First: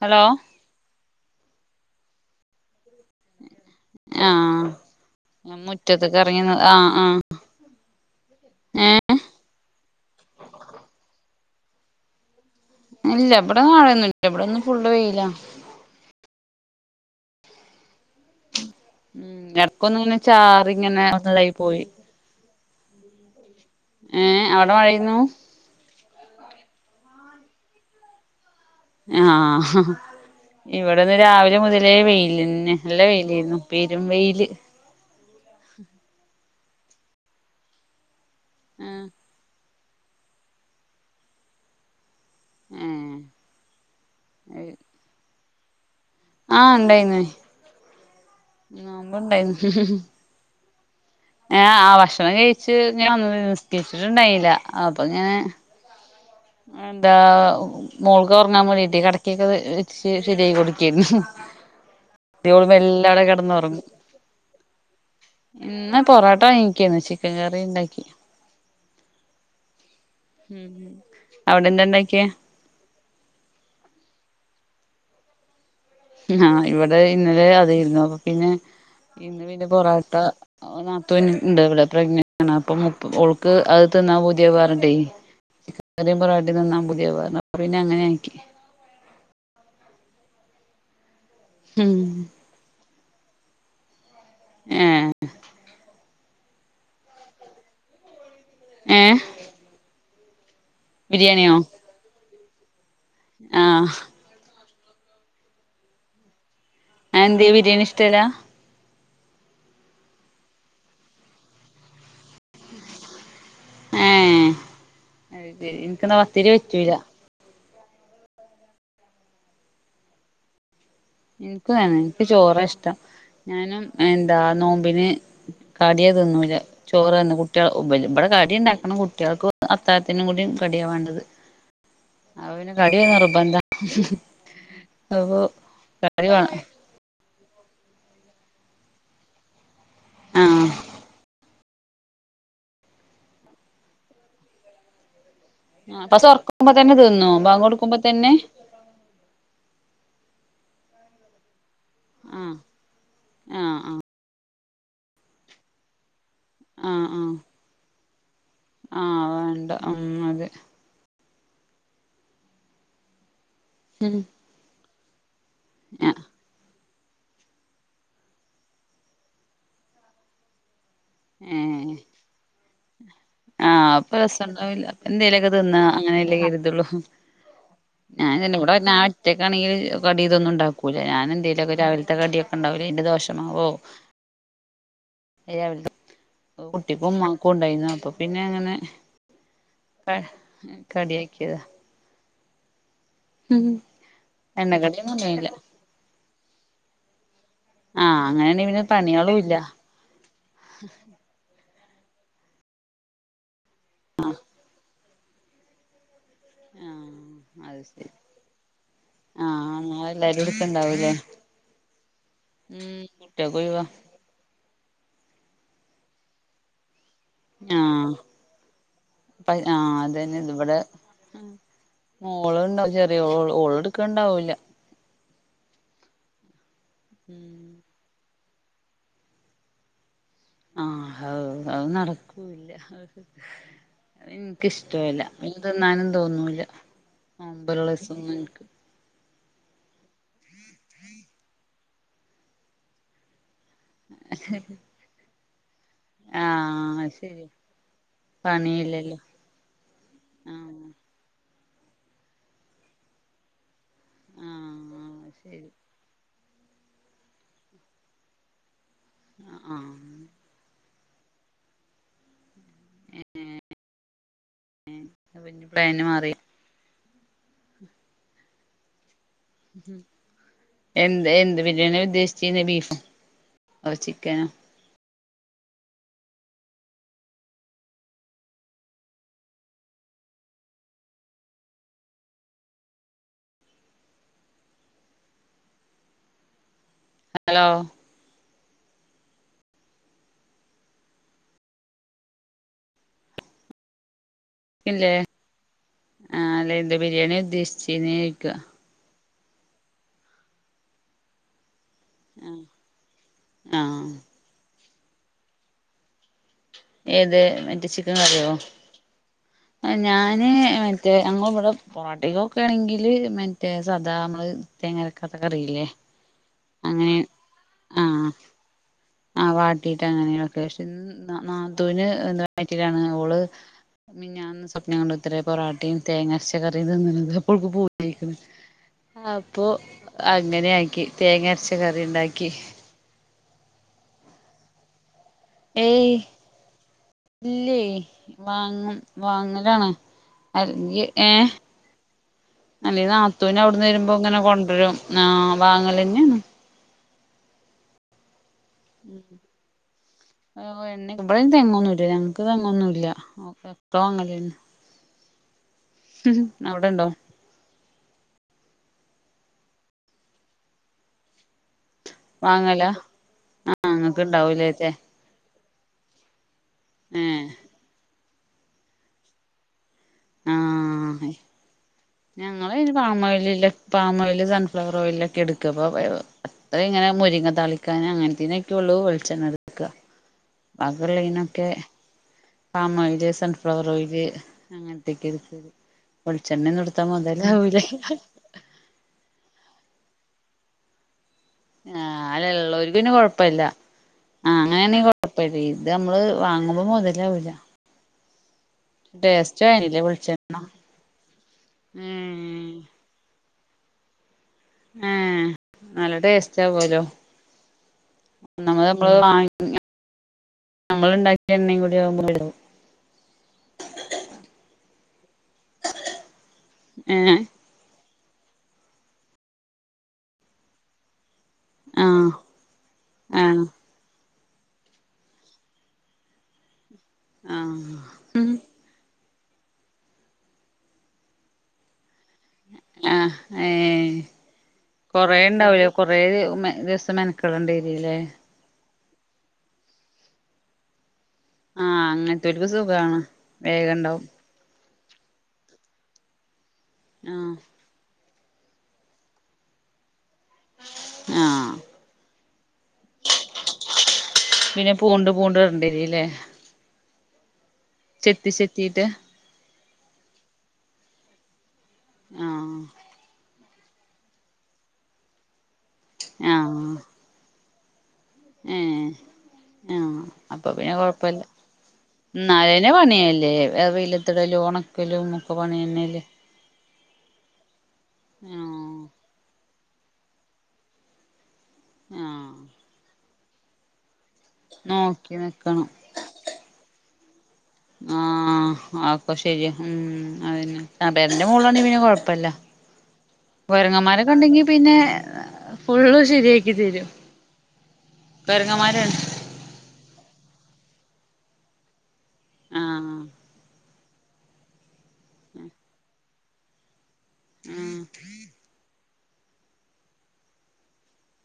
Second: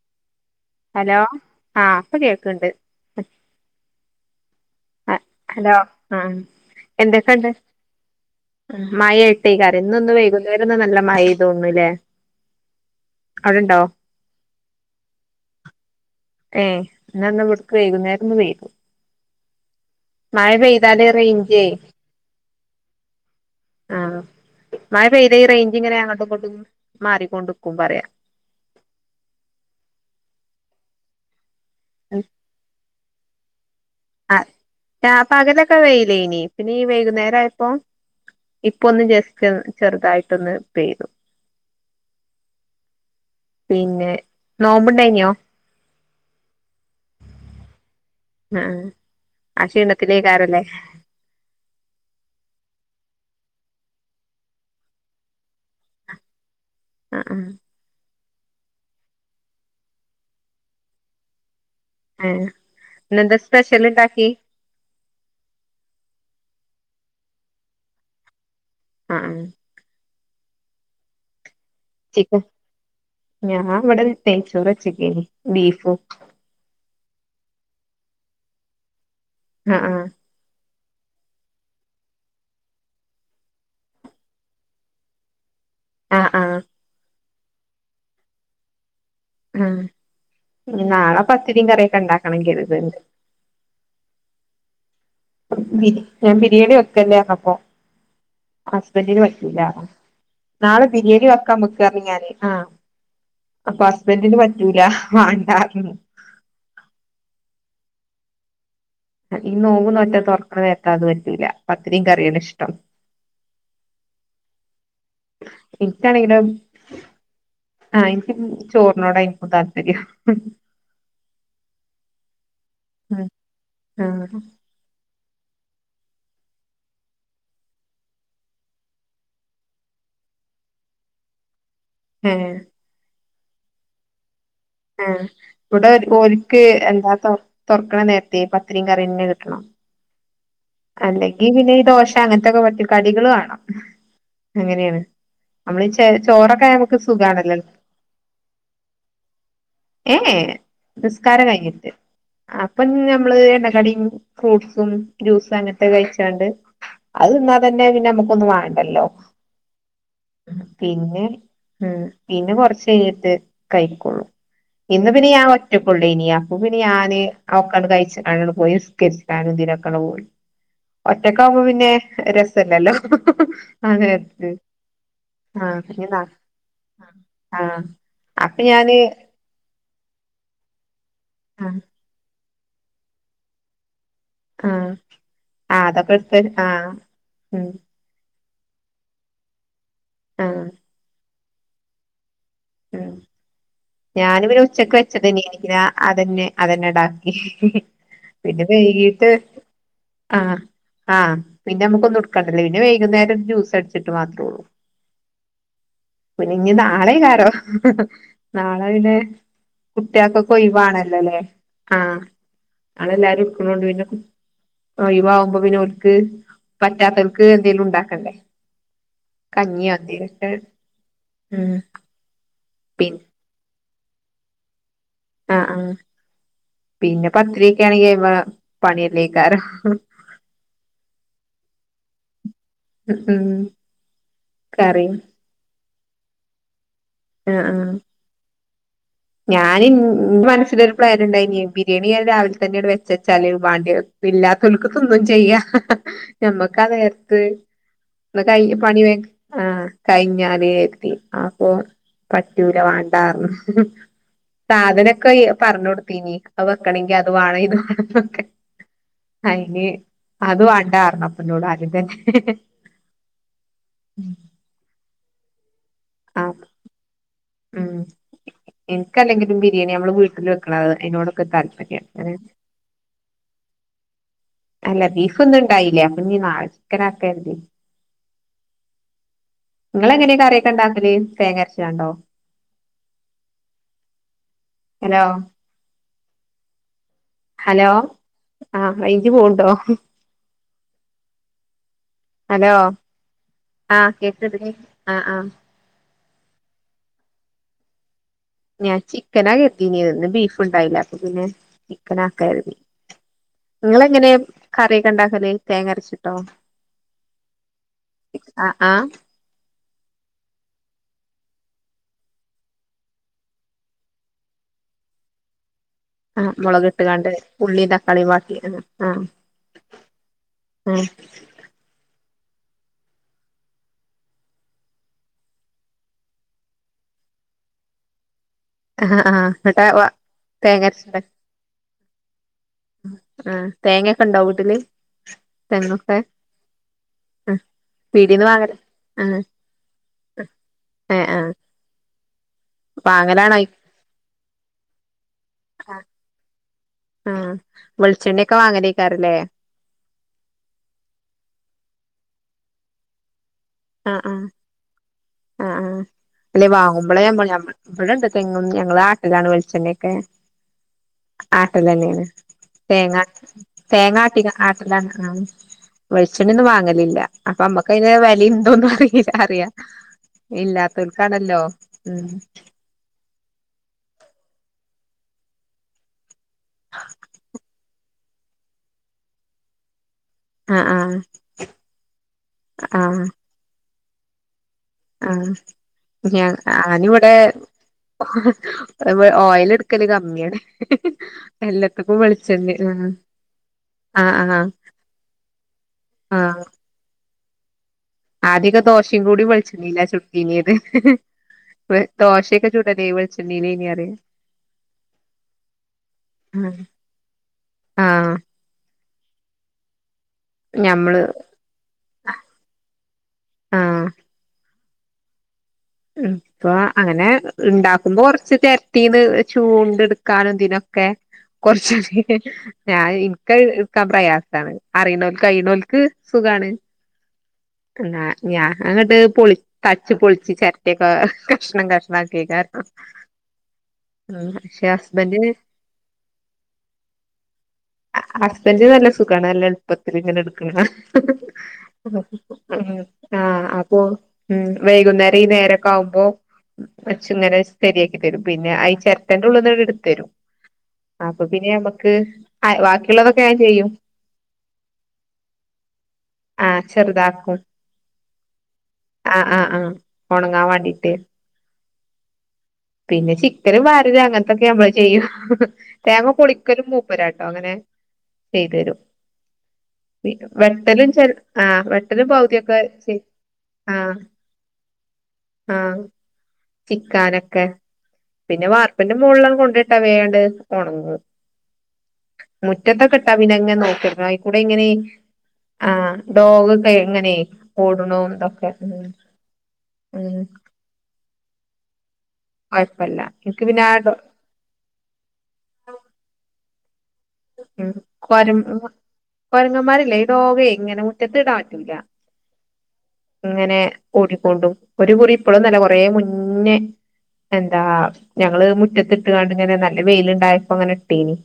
Hello hello ആഹ ഇപ്പൊ കേൾക്കണ്ട് ആഹ ആ ഹലോ ആ ആഹ് എന്തൊക്കെയ ഉണ്ട് ഏഹ് മഴ ഇട്ടേക്കറി ഇന്നൊന്ന് വൈകുന്നേരൊന്നും നല്ല മഴ്തോണൂല്ലേ ഇല്ല എവിടെ മഴെയൊന്നുംല്ല എവിട ഒന്നും ഫുള്ള് വെയില ഏയ് ഇന്ന ഇന്ന് ബടക്ക് വൈകുനേരന്ന് പെയ്തു ഉം ഇടക്കൊന്ന ഇങ്ങനെ മഴ ചാറി ഇങ്ങനെ പെയ്താല് നായി റേഞ്ചേ പോയി ആഹ ഏഹ് അവിടെ മഴ മഴെയ്യുന്നു പെയ്ത ഈ റേഞ്ച് ഇങ്ങനെ അങ്ങോട്ട് മാറിക്കൊണ്ടക്കും പറയാ ആഹ ഇവിടെന്ന് രാവിലെ മുതലേ വെയിലന്നെ നല്ല വെയിലായിരുന്നു പെരും ആ വെയില് ഞാപ്പകലൊക്കെ വെലേ ഇനി പിന്നെ ഈ വൈകുന്നേര ആപ്പോൊ ആഹ് ഇപ്പൊന്ന് ജസ്റ്റ് ചെറുതായിട്ടൊന്ന് പെയ്തു ഏഹ് പിന്നെ നോമ്പുണ്ടായിനോ ആഹ ഉണ്ടായിന്ന ആഹ് നോമ്പ ആ ഇണ്ടായിന്ന് ക്ഷീണത്തിലേക്കാരല്ലേ ഞ ആ ഭക്ഷണം കഴിച്ച് ഞൻ ഒന്നും നിസ്കരിച്ചിട്ടുണ്ടായില്ല അപ്പൊ ഇങ്ങനെ എന്താ ആഹ് ആഹ് മോൾ ഉറങ്ങാൻ പോടീട്ട് കടക്കൊക്ക വ ശരിയാായി കൊടുക്കരുന്നു ഏഹ് ദ്യോള് മെല്ലെവടെ ഇന്നെന്താ സ്പെഷ്യൽ കെടന്നൊറങ്ങും. ഇണ്ടാക്കി ഇന്ന് പൊറോ ട്ടാങ്ങിക്കണ് ചിക്കൻ കറിയുണ്ടാക്കി. ആഹ് ഉ അവെടെന്താണ്ടൊക്ക്യേ? ഞാനിവടെ നെയ്ച്ചോറ് വച്ചേക്കാന് ബീഫ്. ആഹ്, ഇവെടെയിന്നലെയതു തന്നെ. അപ്പ പിന്നെ ഇന്ന് പിന്നെ ആ ആ ബൊറാട്ട. നാത്തൂൻ ണ്ട് ഇവെടെ പ്രഗ്നനാണ്. അപ്പ ഓൾക്ക് അകത്ത് നിന്നാ പെതിയ പെറണ്ടേ. ആ ചിക്കകറിയും ആ പൊറാട്ടയും തിന്നാ പുതിയ പെറന്ന. അപ്പ പിന്നെയങ്ങനെയാക്കി. ആ നാളെ പത്തിരയും ഉം കറിയൊക്കെണ്ടാക്കണെങ്കി യിത് വെറും ഏ ഞാൻ ബിരിയാണിവെക്കെന്നെയാണിപ്പോ. ഏഹ് ഹസ്ബൻഡിന് പറ്റില്ല. നാളെ ബിരിയാണി വെക്കാ ബിരിയാണിയോ മക്ക് ർഞ് ഞാന്. ആഹ് അപ്പൊ ആഹ് ഹസ്ബൻഡന്റിന് പറ്റൂല വേണ്ടാരുന്നു. അയേന്ത്യേ ബിരിയാണിഷ്ടല്ല. ഈ നോമ്പ് നോറ്റാ തുറക്കണ നേരത്ത് അതൊന്നും പറ്റൂല പത്തിരി കറി ആണ് ഇഷ്ടം ഏഹ് അത് ശരി എനിക്കെന്നാ ഇൻക്കാണെങ്കിലോ പത്തിരി പറ്റൂല ആഹ് എനിക്ക് ചോറിനോടായിപ്പോ താല്പര്യം എനിക്ക് തന്നെ. എനിക്ക് ചോറായിഷ്ടം ഞാനും ആ എന്താ നോമ്പിന് കടിയാ തിന്നുല്ല. ചോറ് തിന്ന് കുട്ടികൾ മ്പില് ഇവടെ കടിയൊണ്ടാക്കണം കുട്ടികക്ക് അത്താത്തിനും കൂടി. കടിയാ വേണ്ടത്. അ ഏ പിന്നെ കടിയ നിർബന്ധാ എ ഇവെടെ വേണം ഓൽക്ക് രണ്ടാമത്തെവർ തൊറക്കണ നേരത്തെ പത്തിരിയും കറിന്നെ കിട്ടണം. ആഹ് അല്ലെങ്കി പിന്നെ ഈ ദോശ അങ്ങനത്തെക്കെ പറ്റി കടികള് വേണം അങ്ങനെയാണ്. നമ്മളി ചേ പസ ചോറെക്കെ ഉറക്കുമ്പോ തന്നെ നമ്മുക്ക് തിന്നോ ബാങ്ക് സുഖമാണല്ലോല്ലേ. കൊടുക്കുമ്പോ തന്നെ ഏ ഏ നിസ്കാരം കഴിഞ്ഞിട്ട് ആഹ് അപ്പം നമ്മെള് ആഹ് എണ്ണക്കടിയും ആഹ് ഫ്രൂട്ട്സും ജ്യൂസും തന്നെതാൻ കഴിച്ചോണ്ട് ആഹ് അത് ആഹ് തിന്നാ തന്നെ പിന്നെ നമ്മെ ക്കൊന്നും വേണ്ടല്ലോ. ആഹ് വേണ്ട ഉം അതെ പിന്നെ ഉം പിന്നെ കൊറച്ച് കഴഞ്ഞിട്ട് കഴിക്കൊള്ളൂ, ഇന്ന് പിന്നെ ഞാൻ ഒ ഒറ്റക്കൊള്ളേനി അപ്പ പിന്നെ ഞാന് ഒക്ക കഴിച്ച പോയി അങ്ങ്ട്ട് പോയി. നിസ്കരിച്ചനുദിനവൊക്കങ്ങോട്ട് പോയി. ഒറ്റക്കാവുമ്പോ പിന്നെ ഏഹ് രസല്ലല്ലേ. ആഹ് അതെ അതെ അങ്ങനെല്ലേ കരുതൊള്ളൂ. ഞാൻ ന്നെ അപ്പൊ ഇവെടെ ആ ഞാന് ഒറ്റക്കാണെങ്കിൽ കടിയിതൊന്നും ഒണ്ടാക്കുലാ. ഞാൻ എന്തേലുക്കെ ആഹ് രാവിലത്തെ കടിയൊക്കെ ഉണ്ടാക്കൂലാ. എന്റെ ദോശമാവോ ആഹ് ആഹ് അതൊക്കെ രാവലെത്തെ എടുത്ത് ആഹ് കുട്ടിക്കും ഉം മക്കുണ്ടായിരുന്നു. അപ്പൊ പിന്നെ. പിന്നെ അങ്ങനെ ആഹ് ക കടിയാക്കിയതാ. ഉം ഞാനി പിന്നെ ഉച്ചക്ക് എണ്ണക്കടിയൊന്നും ഉണ്ടായില്ല വെച്ചക്കഞ്ഞിയെന്നെക്ക് അതന്നെ അതന്നെടാ... ഹ്.. ഹ്... ആഹ് അങ്ങനെയാണെ പിന്നെ വൈകിട്ട് പണികളും ഇല്ല ആഹ്... ആഹ് പിന്നെ നമ്മെക്കൊന്നും ഉടുക്കാണ്ടല്ല. പിന്നെ വൈകുന്നേരം ഒരു ജ്യൂസ് അടിച്ചിട്ട് മാത്രയൊള്ളൂ. പിന്നെഞ്ഞി നാളെയ് കാരോം. ആഹ് അത് ശരി നാളെ പിന്നെ. ആഹ് നാളെ കുട്ടി യാൾ ക്കോ എല്ലാരും ക്കെ എടുക്കണ്ടാവൂല്ലേ ഒയിവാണല്ലോ. ല്ലേ... ആഹ്. ഉം ഞളെല്ലാരും ഇഡ് കുട്ടികൾക്ക് ക്ക് ഒഴിവാ ണോണ്ട് പിന്നെ ഒഴിവാമ്പോ പിന്നെ ഓല് ക്ക് പ പറ്റാ തോൽക്ക് എന്തേലുണ്ടാക്കണ്ടേ. അപ്പ ആ... അതന്നെ ഇതിവിടെ... അ ഉം മോളുണ്ടാവും പിന്നെ ചെറിയോൾ ഓള്. ഓള് എടുക്കൊണ്ടാവില്ല. ആ ആഹ് പിന്നെ പത്തിരി ക്കെ ആണെങ്കി [unintelligible] പണിയല്ലേക്കാരം.. മ്മ്ഹ് ആഹ് ഉം [unintelligible] കറിയും ഇൻക്ക്ഇഷ്ട്ടാവൂല. പിന്നെ തിന്നാനും തോന്നൂല. നമ്പെറൊള്ള സിം എന്ക് ഞാൻ ഇന്റെ മനസ്സില് ഒരു പ്ലാനിണ്ടായിനി ബിരിയാണി ഞാൻ രാവിലെ തന്നെണ്ട് വെച്ചച്ചാല്. വാണ്ടിത് ഇല്ലാത്തൊല്ക്ക് ക്കൊന്നും ചെയ്യാ. ഹ്ഹ.. ഹ്.. ഞമ്മക്കാ ആഹ് അത് നേർത്ത്. ശരിയാ ന്ന് കഴുകി പണിയില്ലല്ലോ പണിവേം ആ.. കഴിഞ്ഞാല് ആഹ് കര്തി.. ആ- അപ്പൊ പറ്റൂല വാണ്ടാറഞ്ഞു. മ്മ്ഹ് ആഹ് സാധനൊക്കെ അത് ശരി പറഞ്ഞു കൊടുത്തിനി. അത് വെക്കട്ടെ..... ആഹ് അ അപ്പ നോട് ആദ്യം തന്നെ. ഹ്ഹ്.. ഹ്ഹ്.. ഹ്ഹ് പ്ലാന് മാറിയോ? മ്... എ... ക്കല്ലെങ്കിലും ബിരിയാണി നമ്മള് വീട്ടിൽ വെക്കണഅത് എന്ത് അതിനോടൊക്കെ എന്ത് താല്പര്യമ്.. എ... അ... ചിക്കനാ.... ല്ല ബീഫ്ന്ന്ണ്ടായില്ലേ. അപ്പൊന്നി നാളെ ചിക്കനാക്കര്തി. ഇങ്ങളെങ്ങനെയാ കറിയൊക്കെ ണ്ടാക്കല് തേങ്ങരച്ചാണ്ടോ? ഹലോ ഹലോ ആഹ്... റെയ്ഞ്ജ് പൊണ്ടോ.. മ്മ്ഹ്.. ഹലോ. ആഹ്.. കേക്കണ്ട് ടി.. ഇല്ലേ ആഹ.. ആഹ... ആഹ് അല്ലെ ന്ത്‌ ബിരിയാണി ഉദ്ദേശിചീന്നെ? ഞാൻ ചിക്കനാ കേരതീനിയത് ന്ന് ബീഫ് ഉണ്ടായില്ല അപ്പൊ പിന്നെ. [unintelligible] നിങ്ങളെ ആഹ് എങ്ങനെ കറിയൊക്കെ ഉണ്ടാക്കല് തേങ്ങ അരച്ചിട്ടോ? ഏത് മറ്റേ ചിക്കൻ കറിയോ? ആ ആ ഞാന് മറ്റേ ഞങ്ങൾ ഇവിടെ പൊറോട്ടികൊക്കെ ആണെങ്കില് മറ്റേ സദാ നമ്മള്.,.. തേങ്ങരക്കാത്ത കറിയില്ലേ ആ മുളകിട്ട് അങ്ങനെ. കാണ്ട് ഉള്ളീം ആഹ.. തക്കാളീം വാട്ടി ആ ആ.. വാട്ടീട്ട് അങ്ങനെ വെക്കേഷൻ. ആ ന്ന.. നാത്തൂന് ന്താണ് വയറ്റിലാണ്.. ഓൾ മിഞ്ഞാന്ന് സ്വപ്നം കണ്ടെത്രെ പൊറാട്ടിം തേങ്ങരച്ച കറി മ് തിന്ന് ണത് അപ്പൊ ഓൾക് പൂതിഅയ്ക്ണ് ആഹ് ആഹ് അപ്പൊ എന്നിട്ട് വ അങ്ങനെയ ആാക്കി. തേങ്ങ അരച്ച കറി ണ്ടാക്കി. ആഹ തേങ്ങൊക്കെ ഉണ്ടോ വീട്ടില്. തെങ്ങൊക്കെ? ആഹ് ഇല്ലേയ് പീടീന്ന് വാങ്ങല വാങ്ങും ആഹ് വാങ്ങാലാണ്. അ [unintelligible] ഏഹ് ഏ... ആഹ് അല്ല വാങ്ങലാണോ നത്തൂന് അവിടുന്ന് വരുമ്പോ ങ്ങനെ കൊണ്ട് രും. ആ.. വങ്ങലെന്നെണ്. ആഹ് വെളിച്ചെണ്ണേ... മ്... എണ്ണ [unintelligible] ഇബ്ടിം തെങ്ങൊന്നുംല്ല. ഞങ്ങക്ക് തെങ്ങൊന്നുംല്ല. ആഹ് ആഹ് [unintelligible] [inaudible] ആഹ്.. ആ... അല്ലെയ് വാങ്ങുമ്പോളെ ഞമ്മളെ... ഇവിടെണ്ട് തെങ്ങും. ഞങ്ങള് ആട്ടലാണ് വെളിച്ചെണ്ണൊക്കെ. ആ.... ട്ടലേന്നെയാണ് വാങ്ങല തേങ്ങാ ആ ഇങ്ങക്ക് തേങ്ങാട്ടി ഇണ്ടാവൂലേത്തെ ആട്ടല്ലാണ്‌ ആ വെളി ച്ചണെന്നും വാങ്ങലില്ല ഏ അപ്പമ്മക്ക് അയിന്റെ വെലിം ഇതൊന്നും അറീല്ലറിയ ആ ഉം ഞങ്ങള് അയിന് പാമൊയിലിലാ പാമൊയി ല് സൺഫ്ലവറോയിലോക്കെ എട്ക്ക അപ്പോ ഇങ്ങനെ മുരിങ്ങ തളിക്കാൻ അങ്ങന ത്തീനൊക്കൊള്ളൂ വെളിച്ചെണ്ണട്ക്ക ആഹ് ആഹ് ബാക്കിള്ളനൊക്കെ പാം ആഹ് ഓയില് സൺഫ്ലവർ ഓയില് അങ്ങനത്തെക്കെട്ക്കല് ഞ ഞാനിവിടെ ഓയിലിട്ക്കല് ക- മ്മിയാണ് എല്ലാത്ത്ക്കും ആഹ് വെളിച്ചെണ്ണ അല്ലള്ളോർക്ക് പിന്നെ കൊഴപ്പല്ല ആ ആഹ് അങ്ങനെയാണെങ്കി കൊഴപ്പല്ല്യാ ഇത് നമ്മള് വാങ്ങുമ്പോ മൊതലാവൂല്ല. ആദ്യയൊക്കെ ദോഷേകൂടി ആയില്ലേ വെളിച്ചെണ്ണീല വെളിച്ചെണ്ണ ചുട്ടീനിയത്. ദോഷയൊക്കെ ഏഹ് ചുടല് വെളിച്ചെണ്ണീലേനീറിയ ഏ നല്ല ടേസ്റ്റ് ആഹ് ആവോലോ ആഹ് ഒന്നാമത് നമ്മള് വാങ്ങിയ ഞമ്മള് നമ്മള്ണ്ടാക്കിയ എണ്ണേകൂടി ആവുമ്പോണ്ടല്ലോ മ്മ് ഇപ്പൊ അങ്ങനെ ഏഹ് ഇണ്ടാ ക്ക്മ്പോ കൊറച്ച് ചെരട്ടീന്ന് ചൂണ്ട്ട്ക്കാനും ഇതിനൊക്കെ കൊറച്ച് ആഹ് ഞാൻ ഇനിക്കത് ആഹ് ഇട്ക്കാൻ പ്രയാ സാണ്‌. അറിണോല് കയ്ണോല്ക്ക് സുഖാണ് ആഹ് [unintelligible] ഞാങ്ങട്ട് പൊളി കട്ച്ച് പൊളിച്ച് ചെരട്ടയൊക്ക കഷ്ണം കഷ് ആ ഏ ഉം പക്ഷെ ഹസ്ബൻഡ് കൊറേണ്ടാവുലേ കൊറേ [unintelligible] മെനക്കേടേണ്ടിരുലേ ഹസ്ബൻഡ് നല്ല സുഖാണ് നല്ല എള്പ്പത്തില് ഇങ്ങനെ എട്ക്ക്ന്നേ ആഹ് അങ്ങനത്തോൽക്ക് മ്മ് സുഖാണ് ആ അപ്പൊ വേഗണ്ടാവും ഉം വൈകുന്നേരം ഈ നേര ക്കാവുമ്പോ ആഹ് മച്ചുങ്ങനെ ശരിയാക്കി തരും പിന്നെ അയി ഈ ചെരട്ടന്റെ ഉള്ള്ന്ന്ങ്ങനെ ഇട്ത്തരും അപ്പൊ ആഹ് പിന്നെ നമ്മക്ക് ബാക്കിയുള്ളതൊക്കെ ഞാൻ ചെയ്യും പിന്നെ പൂണ്ട് ഇടണ്ടേരുല്ലേ ആഹ് ചെറുതാക്കും ചെത്തി ചെത്തീട്ട് ആഹ് ആഹ് ആഹ് ഒണങ്ങാൻ വാണ്ടിട്ടേ ആഹ് പിന്നെ ചി ക്കലും വരലും അങ്ങനത്തൊക്കെ നമ്മള് ചെയ്യും തേങ്ങ പൊളിക്കലും മൂപ്പരട്ടോ അങ്ങനെ ഏ ചെയ്തരും അപ്പൊ പിന്നെ വെട്ടലും ചെല കൊഴപ്പല്ല. ആഹ് വെട്ടലും പകുതിയൊക്കെ ന്നാലേന്നേ ചെയ് പണിയല്ലേ ആഹ് വെയിലേത്തിടലും ഒണക്കലോക്കെ പ ആഹ് ണിയെന്നെല്ലേ ചിക്കാനൊക്കെ പിന്നെ ആഹ് വാർപ്പിന്റെ മോള്ലാ കൊണ്ട യിട്ടാ വേ ആണ്ട് ഒണങ്ങും ആഹ് മുറ്റത്തോക്കെട്ടാ പിന്നങ്ങെനെ നോക്കിക്കണം അയ് കൂടെ ഇങ്ങനെ നോക്കി നിക്കണം ആ ഡോഗൊക്കെങ്ങനെ ഓട്ണോടോക്കെ ആഹ് ഉം ആ പേരന്റെ മോളിലാണെ പിന്നെ കൊഴ പ്പല്ല കൊഴപ്പല്ല എനിക്ക് പിന്നെ ആ ഡോ കൊരങ്ങമാരൊക്കെണ്ടെങ്കി പിന്നെ ഫുള്ള് ശരിയാ ക്കി തരും ഉം കൊര് കൊരങ്ങന്മാരാണ് കൊരങ്ങമാരില്ലേ ഈ ഡോഗെ ഇങ്ങനെ മുറ്റത്ത്ടാ പറ്റൂല ആഹ് ഇങ്ങനെ ഓടിക്കൊണ്ടും ഒരു കുറി ഇപ്പളൊന്നും അല്ല കൊറേ മുന്നേ എന്താ ആഹ് ഞങ്ങള് മുറ്റത്തിട്ട്ക്കാണ്ട് ഇങ്ങനെ നല്ല വെയിലാണ്ടായപ്പോങ്ങനെ ഇട്ടീനി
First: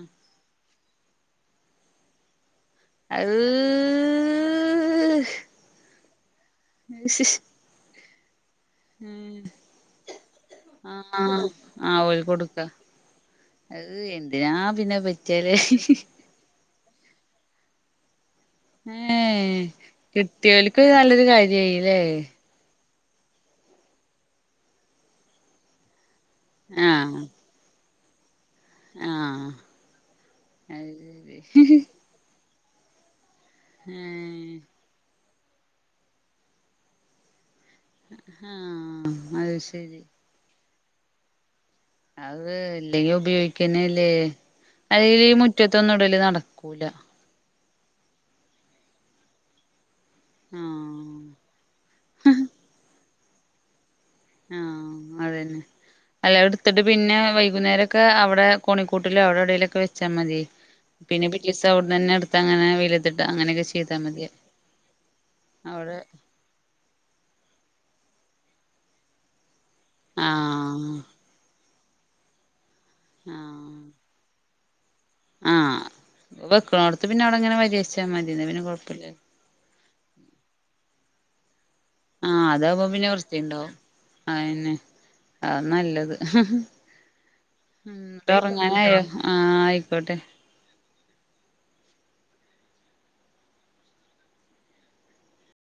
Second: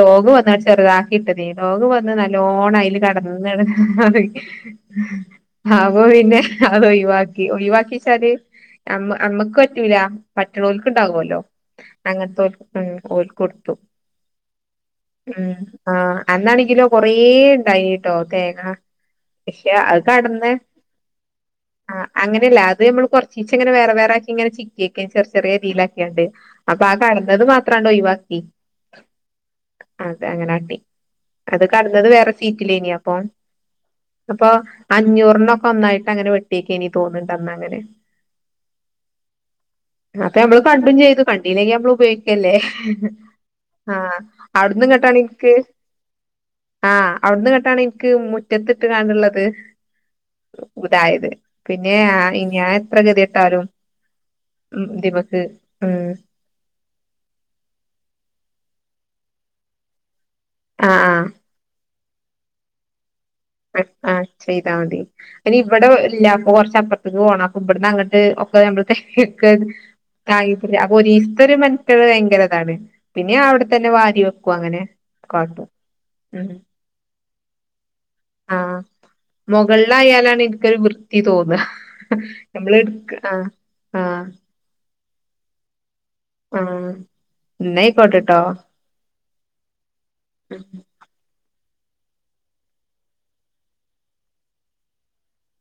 ഡോഗ് വന്നാണ്ട് ചെറുതാക്കിയിട്ട് ദേ ഡോഗ് വന്ന് നല്ലോ ഓണ അയിൽ ആഹ് കടന്നന് [unintelligible] അ അപ്പൊ പിന്നെ അത് അഹ് ഒയ്‌വാക്കി ഒഴിവാക്കി ച്ചരി അമ്മ അമ്മക്കറ്റൂല പറ്റുള്ളോൽക് ഉണ്ടാവൊല്ലോ ആഹ് ആഹ് ഓല് അങ്ങനത്തോല് കൊടുക്കാ മ്മ് ഓല്ക്കൊട്ത്തു അത് എന്തിനാ പിന്നെ പറ്റിയാല് മ്മ് ആഹ് അന്നാണെങ്കിലോ കൊറെേ ഉണ്ടായിട്ടോ തേങ്ങ ഏഹ് പക്ഷെ അത് കടന്ന് കിട്ടിയോൽക്ക് നല്ലൊരു കാര്യയില്ലേ ആഹ് അങ്ങനെയല്ല അത് നമ്മൾറച്ച ചീച്ച അങ്ങന വേറെ വേറെക്കെ ഇങ്ങെ ചുറ്റിക്കെ ചെറ ചെറിയ രീയിലക്കിയാണ്ട് അപ്പൊ ആ ആഹ് കടന്നത് മാത്രണ്ടോ ഒഴിവാക്കി ആഹ് അത അങ്ങനെണ്ടി അത് കടന്നത് വേറെ [unintelligible] അപ്പൊ ഏഹ് അഞ്ഞൂർ നന്നായിട്ട് അങ്ങനെ വെട്ടിയേക്ക് എനി തോന്നിണ്ട്ട്ടന്ന ആഹ അത് ശരി അപ്പൊ നമ്മള് കണ്ടും ചെയ്തു കണ്ടു വയിലേക്ക് നമ്മള് അത് ഉപയോഗിക്കല്ലേ ഇല്ലെങ്കി ആഹ ഉപയോഗിക്കന്നെല്ലേ അവിടന്നും കേട്ടാണ് അല്ലെങ്കില് ഈ എനിക്ക് മുറ്റത്തൊന്നും ഇടല് നടക്കൂല ആഹ് അവിടന്ന് കേട്ടാണ് എനിക്ക് മുറ്റത്തിട്ട് കണുള്ളത് ആഹ് ഇതായത് പിന്നെ ഞാൻ എത്ര ഗതി ട്ടാലും ആഹ അത തന്നെ ഉം അല്ല എടുത്തിട്ട് പിന്നെ വൈകുന്നേരൊക്കെ അവിടെ കോണിക്കോ കൂട്ട അവിടെ എവിടേലൊക്കെ വെച്ചാ മതി ആഹ് പിന്നെ ആഹ് പിറ്റിസ് അവിടെന്ന്ന്നെടുത്ത് അങ്ങനെ വ ആഹ് ചെയ്താൽ മതി അനി ഇവിടെ അവിടെ ഇല്ല അപ്പൊ കൊറച്ചപ്പുറത്തേക്ക് പോണം ഇവിടന്ന് അങ്ങോട്ട് ആഹ് [unintelligible] ൾ ഭയങ്കരതാണ് പിന്നെ ആഹ് അവിടെത്തന്നെ വാരി വെക്കും അങ്ങനെ കാട്ടു പിന്ന അവിടങ്ങനെ [unintelligible] ആ മുകളിലയാലാണ് എനിക്കൊരു വൃത്തി തോന്നുക ആഹ് നമ്മള അതാവുമ്പോ പിന്നെ എടുക്ക ആ വൃത്തിണ്ടാവും ആ അയന്നെ അതാ നല്ലത് ആ ഉ ഉറങ്ങാനായോ ആ ആയിക്കോട്ടെ